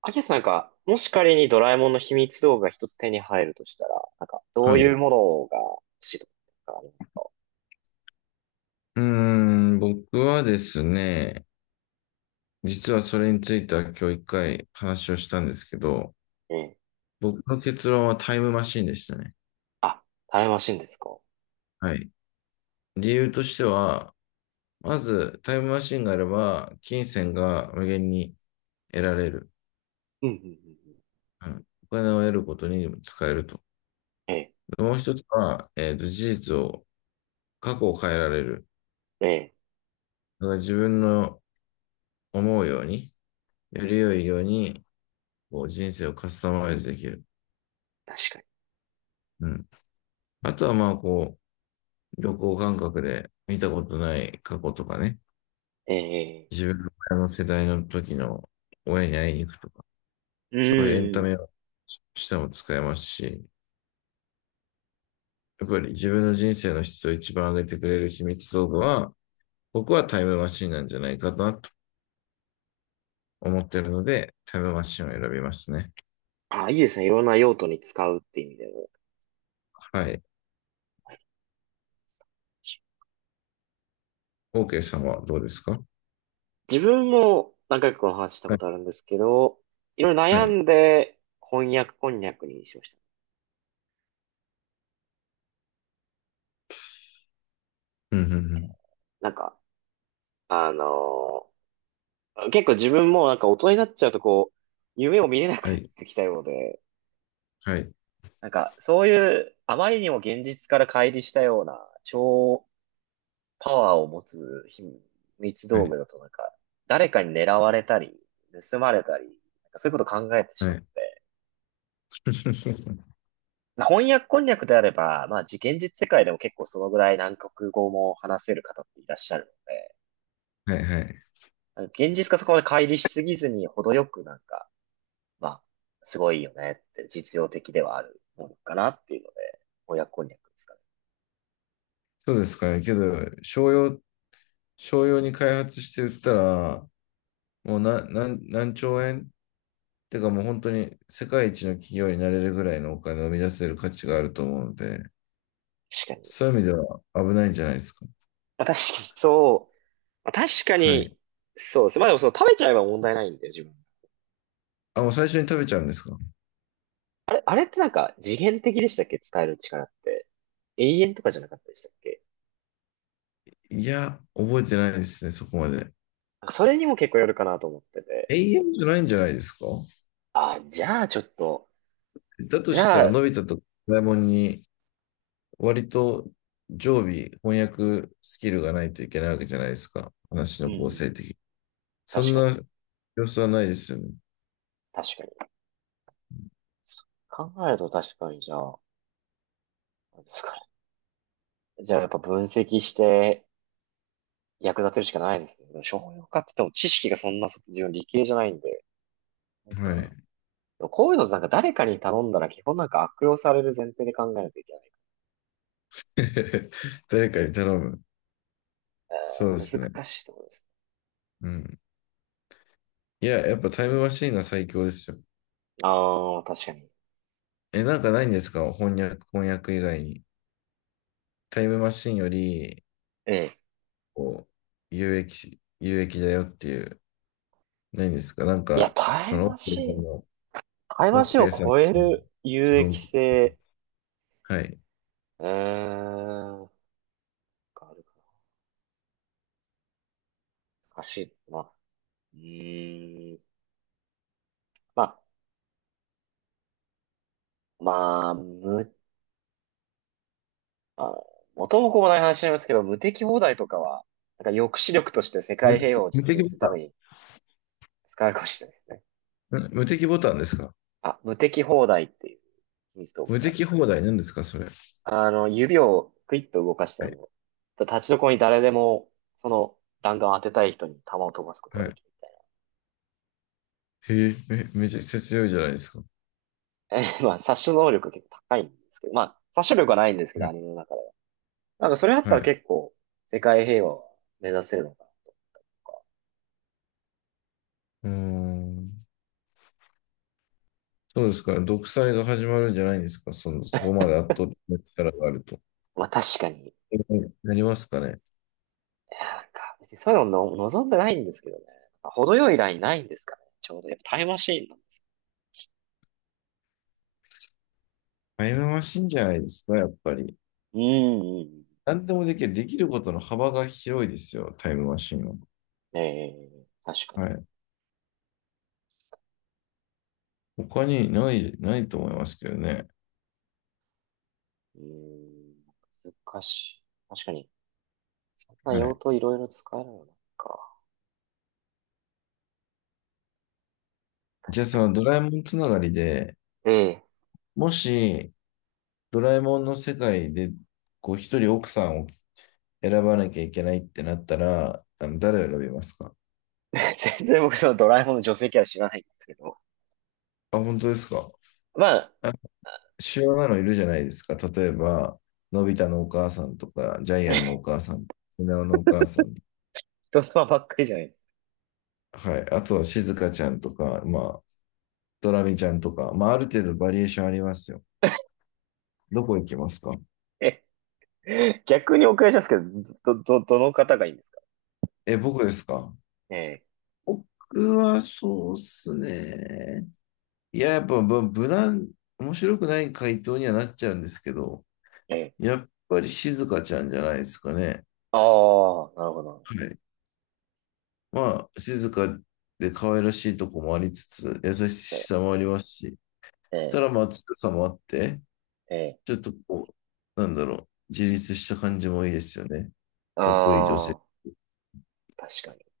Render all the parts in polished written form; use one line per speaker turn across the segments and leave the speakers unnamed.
アキラさんなんか、もし仮にドラえもんの秘密道具が一つ手に入るとしたら、なんか、どう
は
い
い。
うものが欲しいとかあります
僕はですね、実はそれについては今日一回話をしたんですけど、
かね。
僕の結論はタイムマシンでしたね。
あ、タイムマシンですか。
はい。理由としては、まずタイムマシンがあれば、金銭が無限に得られる。
うん、うん、うんうん。
うん、お金を得ることにも使えると。
ええ、
で、もう一つは、事実を、過去を変えられる。
ええ、
だから自分の思うように、より良いように、こう人生をカスタマイズできる。
確かに。
うん。あとはまあこう、旅行感覚で見たことない過去とかね、
ええ、
自分の親の世代の時の親に会いに行くとか、
え
そういうエン
え
タ
う
メ
ん。
をしても使えますし、やっぱり自分の人生の質を一番上げてくれる秘密道具は、僕はタイムマシンなんじゃないかなと思っているので、タイムマシンを選びますね。
あ、いいですね。いろんな用途に使うって意味でも。
はい。OK さんはどうですか？
自分も何回かこの話した
は
こ
い。
とあるんですけど、いろいろ
は
悩
い。
んで翻訳こんにゃくにしました。
うん、うん、うん。
なんか、あの結構自分もなんか大人になっちゃうとこう、夢を見れなく
は
なっ
い。
てきたようで、
はい。
なんか、そういう、あまりにも現実から乖離したような、超パワーを持つ秘密
は
道
い。
具だと、なんか、誰かに狙われたり、盗まれたり、なんかそういうこと考えてし
は
まっ
い。
て。まあ翻訳こんにゃくであれば、まあ、現実世界でも結構そのぐらい何国語も話せる方っていらっしゃるので、
はい。はい。
現実がそこまで乖離しすぎずに、程よくなんか、まあ、すごいよねって実用的ではあるものかなっていうので、翻訳こんにゃくですかね。
そうですかね。けど、商用に開発して売ったら、もうな、なん何兆円って、かもう本当に世界一の企業になれるぐらいのお金を生み出せる価値があると思うので、
確かに。
そういう意味では危ないんじゃないですか。
まあ確かに、そう。まあ、確か
はい。
に、そうですね。まあでもその食べちゃえば問題ないんで、自分。
あ、もう最初に食べちゃうんですか？
あれってなんか次元的でしたっけ？使える力って。永遠とかじゃなかったでしたっけ？
いや、覚えてないですね、そこまで。
なんかそれにも結構よるかなと思ってて。
永遠じゃないんじゃないですか？
あ、じゃあちょっと、
だと
じ
し
ゃ
たら、
あ、
のび太とドラえもんに割と常備翻訳スキルがないといけないわけじゃないですか。話
うん、
の
う
構
ん、
成的に。そ
確
ん
かに、
な様子はないですよね。
確かに。そう考えると確かにじゃあ、なんですかね。じゃあやっぱ分析して役立てるしかないですね。でも商用化って言っても知識がそんな、自分理系じゃないんで。なんか、
はい。
でもこういうのなんか誰かに頼んだら基本なんか悪用される前提で考えないといけない。
誰かに頼む。そうですね。
難しいところです。
うん。いや、やっぱタイムマシーンが最強ですよ。
ああ、確かに。
え、なんかないんですか？翻訳、翻訳以外に。タイムマシーンより、
ええ。
こう、有益だよっていう、ないんですかなん
いや、
か、
タ
そ
イム
の、オ
マ
ッケーさ
シ
ん
ン、
の、
タイム
オ
マ
ッ
シン
ケ
を
ーさんの。
超える有益性、
はい。
うーん、なんかあるかな。難しい。まあ、うーん、まあ、まあ、あ、元も子もない話になりますけど、無敵放題とかは、なんか抑止力として世
無
界平和を
無
実
敵
現
ボ
するため
タ
に使われるかもしれないですね。
ン。ん、無敵ボタンですか？
あ、無敵放題っていう秘密道具
無
が
敵放題なんですかそれ。
指をクイッと動かした
は
ら
い。
もう、立ちどころに誰でも、その弾丸を当てたい人に弾を飛ばすことが
は
で
い。
きるみ
へえ、めちゃくちゃ強いじゃないですか。
たいな。え、まあ、殺傷能力結構高いんですけど、まあ、殺傷力はないんですけ
は
ど、ア
い。
ニメの中で。なんかそれあっ
は
たら
い。
結構、世界平和を目指せるのかなとか。
うーん。そうですか。独裁が始まるんじゃないんですか。その、そこまで圧倒的な力があると。
まあ確かに、い
なりますかね。
やなんか、別にそういうのの望んでないんですけどね。程よいラインないんですかね。ちょうど。やっぱタイムマシーンなんです
タイムマシンじゃないですか、やっぱり。
けどうん、うん
何でもできる。できることの幅が広いですよ、タイムマシンは。
うん。ええ確か
は
に。
い。他にないと思いますけどね。
うーん、難しい。確かに。そんな
は
用
い。
途いろいろ使えるのなんか。確
じゃあ、そ
か
のドラえもんつながりで、
にええ。
もし、ドラえもんの世界で、こう、一人奥さんを選ばなきゃいけないってなったら、あの、誰を選びますか？
全然僕そのドラえもんの女性キャラ知らないんですけど。
あ、本当ですか。
まあ、
あ、主要なのいるじゃないですか。例えば、のび太のお母さんとか、ジャイアンのお 母さん、ひなおのお母さん、
人様ばっかりじゃないです？
はい。あとは、静香かちゃんとか、まあ、ドラミちゃんとか、まあ、ある程度バリエーションありますよ。どこ行きますか？
ええ逆にお伺いしますけど、どの方がいいんですか？
え、僕ですか？
え
僕はそうっすね。いや、やっぱ、無難、面白くない回答にはなっちゃうんですけど、
え、ええ。
やっぱり静香かちゃんじゃないですかね。
ああ、なるほ
は
ど。
い。まあ、静かで可愛らしいとこもありつつ、優しさもありますし、
え
た
え、
らまあ強さもあって、
ええ。
ちょっとこう、なんだろう、自立した感じもいいですよね。かっこいい女性。
ああ、確かに。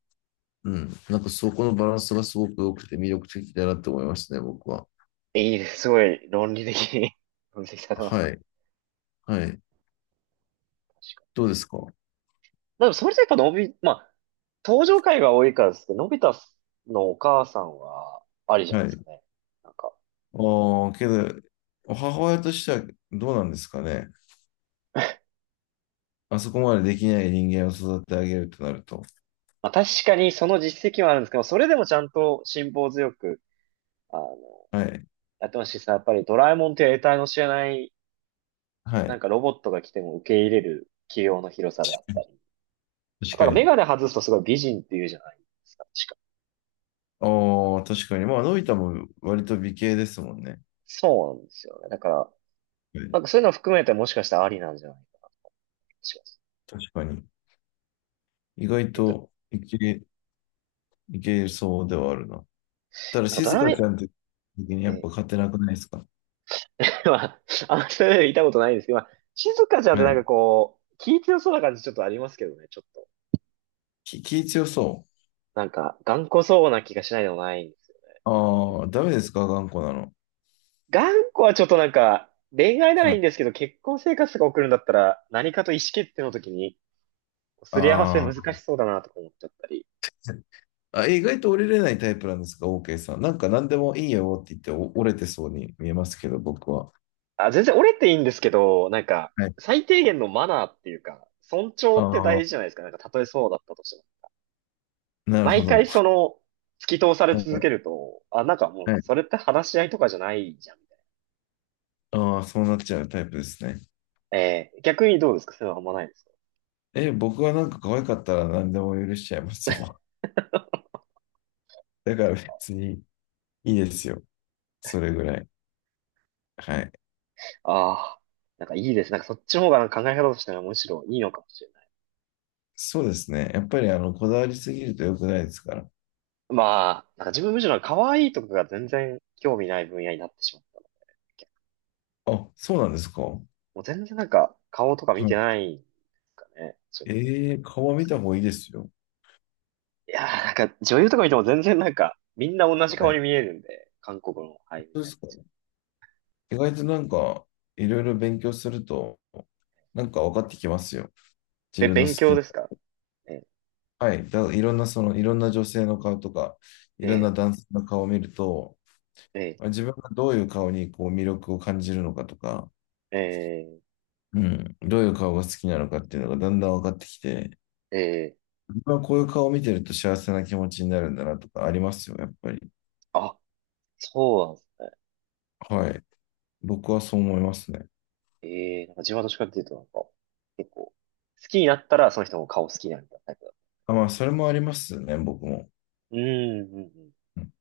うん。なんかそこのバランスがすごく良くて魅力的だなって思いましたね、僕は。
いいです。すごい論理的に 分析され ます
は
ね。
い。はい。
確かに。
どうですか？は
でもそれでやっぱまあ、登場回が多いからですけど、のび太のお母さんはありじゃないですか
い。
ね。なんか、
ああ、けど、母親としてはどうなんですかね。あそこまでできない人間を育ててあげるとなると。
まあ、確かにその実績はあるんですけど、それでもちゃんと辛抱強く、あの、
はい。
やってましたしさ、やっぱりドラえもんっていう得体の知れない、
は
な
い。
んかロボットが来ても受け入れる器用の広さであったり。あ
確
と
か
はメ
に。
ガネ外すとすごい美人って言うじゃないですか、確か。
ああ、確かに。まあ、のび太も割と美形ですもんね。
そうなんですよね。だから、
はい、
なんかそういうのを含めてもしかしたらありなんじゃないかな、します。
確かに。意外
えっと、
と、美形いけそうではあるな。ただ、
なんかド
静
ラ
香ち
メ、
ゃんって時にやっ
え
ぱ勝てなくないですか？
まあ、あんまり言いたことないんですけど、まあ、静香ちゃんっ
は
てなんか
い。
こう、気強そうな感じちょっとありますけどね、ちょっと。
気強そ
なんか、頑固そうな気がしないでもないんですよね。
う。
あの
ああ、ダメですか頑固なの。
頑固はちょっとなんか、恋愛なら
は
いいん
い。
ですけど、結婚生活とか送るんだったら、何かと意思決定の時に、すり合わせ
あ
難
ー
しそうだなとか思っちゃったり。
あ、意外と折れれないタイプなんですか？ OK さん。なんか何でもいいよって言って折れてそうに見えますけど、僕は。
あ、全然折れていいんですけど、なんか、
はい。
最低限のマナーっていうか、尊重
あ
って大
あ、
事じゃないですか。なんか、たとえそうだったとしても。
なるほ
毎回
ど。
突き通され続け
は
ると、あ、なんかもう、
い。
それって話し合いとかじゃないじゃん、みたい
ああ、そうなっちゃうタイプですね。
な。逆にどうですか？そういうのあんまないですか？
え、僕はなんか可愛かったら何でも許しちゃいますよ。だから別にいいですよ。それぐらい。はい。
ああー、なんかいいです。なんかそっちの方がなんか考え方としてはむしろいいのかもしれない。
そうですね。やっぱりあのこだわりすぎると良くないですから。
まあ、なんか自分むしろ可愛いとかが全然興味ない分野になってしまったんだっけ。
あ、そうなんですか。は
もう全然なんか顔とか見てないんですかね。そう
い、
いうと、
ええー、顔は
女
見
性
た方
と。
がいいですよ。
いやーなんか女優とか見ても全然なんかみんな同じ
はい。
顔に
本
見えるんで、韓国の俳優み
当で
たい
すか。
な。
意外となんか、いろいろ勉強すると、なんか分かってきますよ。自分の好
勉
き
強
な。
ですか？え、
はい。いろんな、その、いろんな女性の顔とか、いろんな
え、
男性の顔を見ると、
え、え、
自分がどういう顔にこう魅力を感じるのかとか、
え、
うん、どういう顔が好きなのかっていうのがだんだん分かってきて、
え、
まあこういう顔を見てると幸せな気持ちになるんだなとかありますよ、やっぱり。
あ、そうなんですね。
はい。僕はそう思いますね。
ええなんか自分はどっちかっていうとなんか、結構、好きになったらその人の顔好きになるみたいなタイプだ。
あ、まあ、それもありますね、僕も。
うん、うん、うん。
うん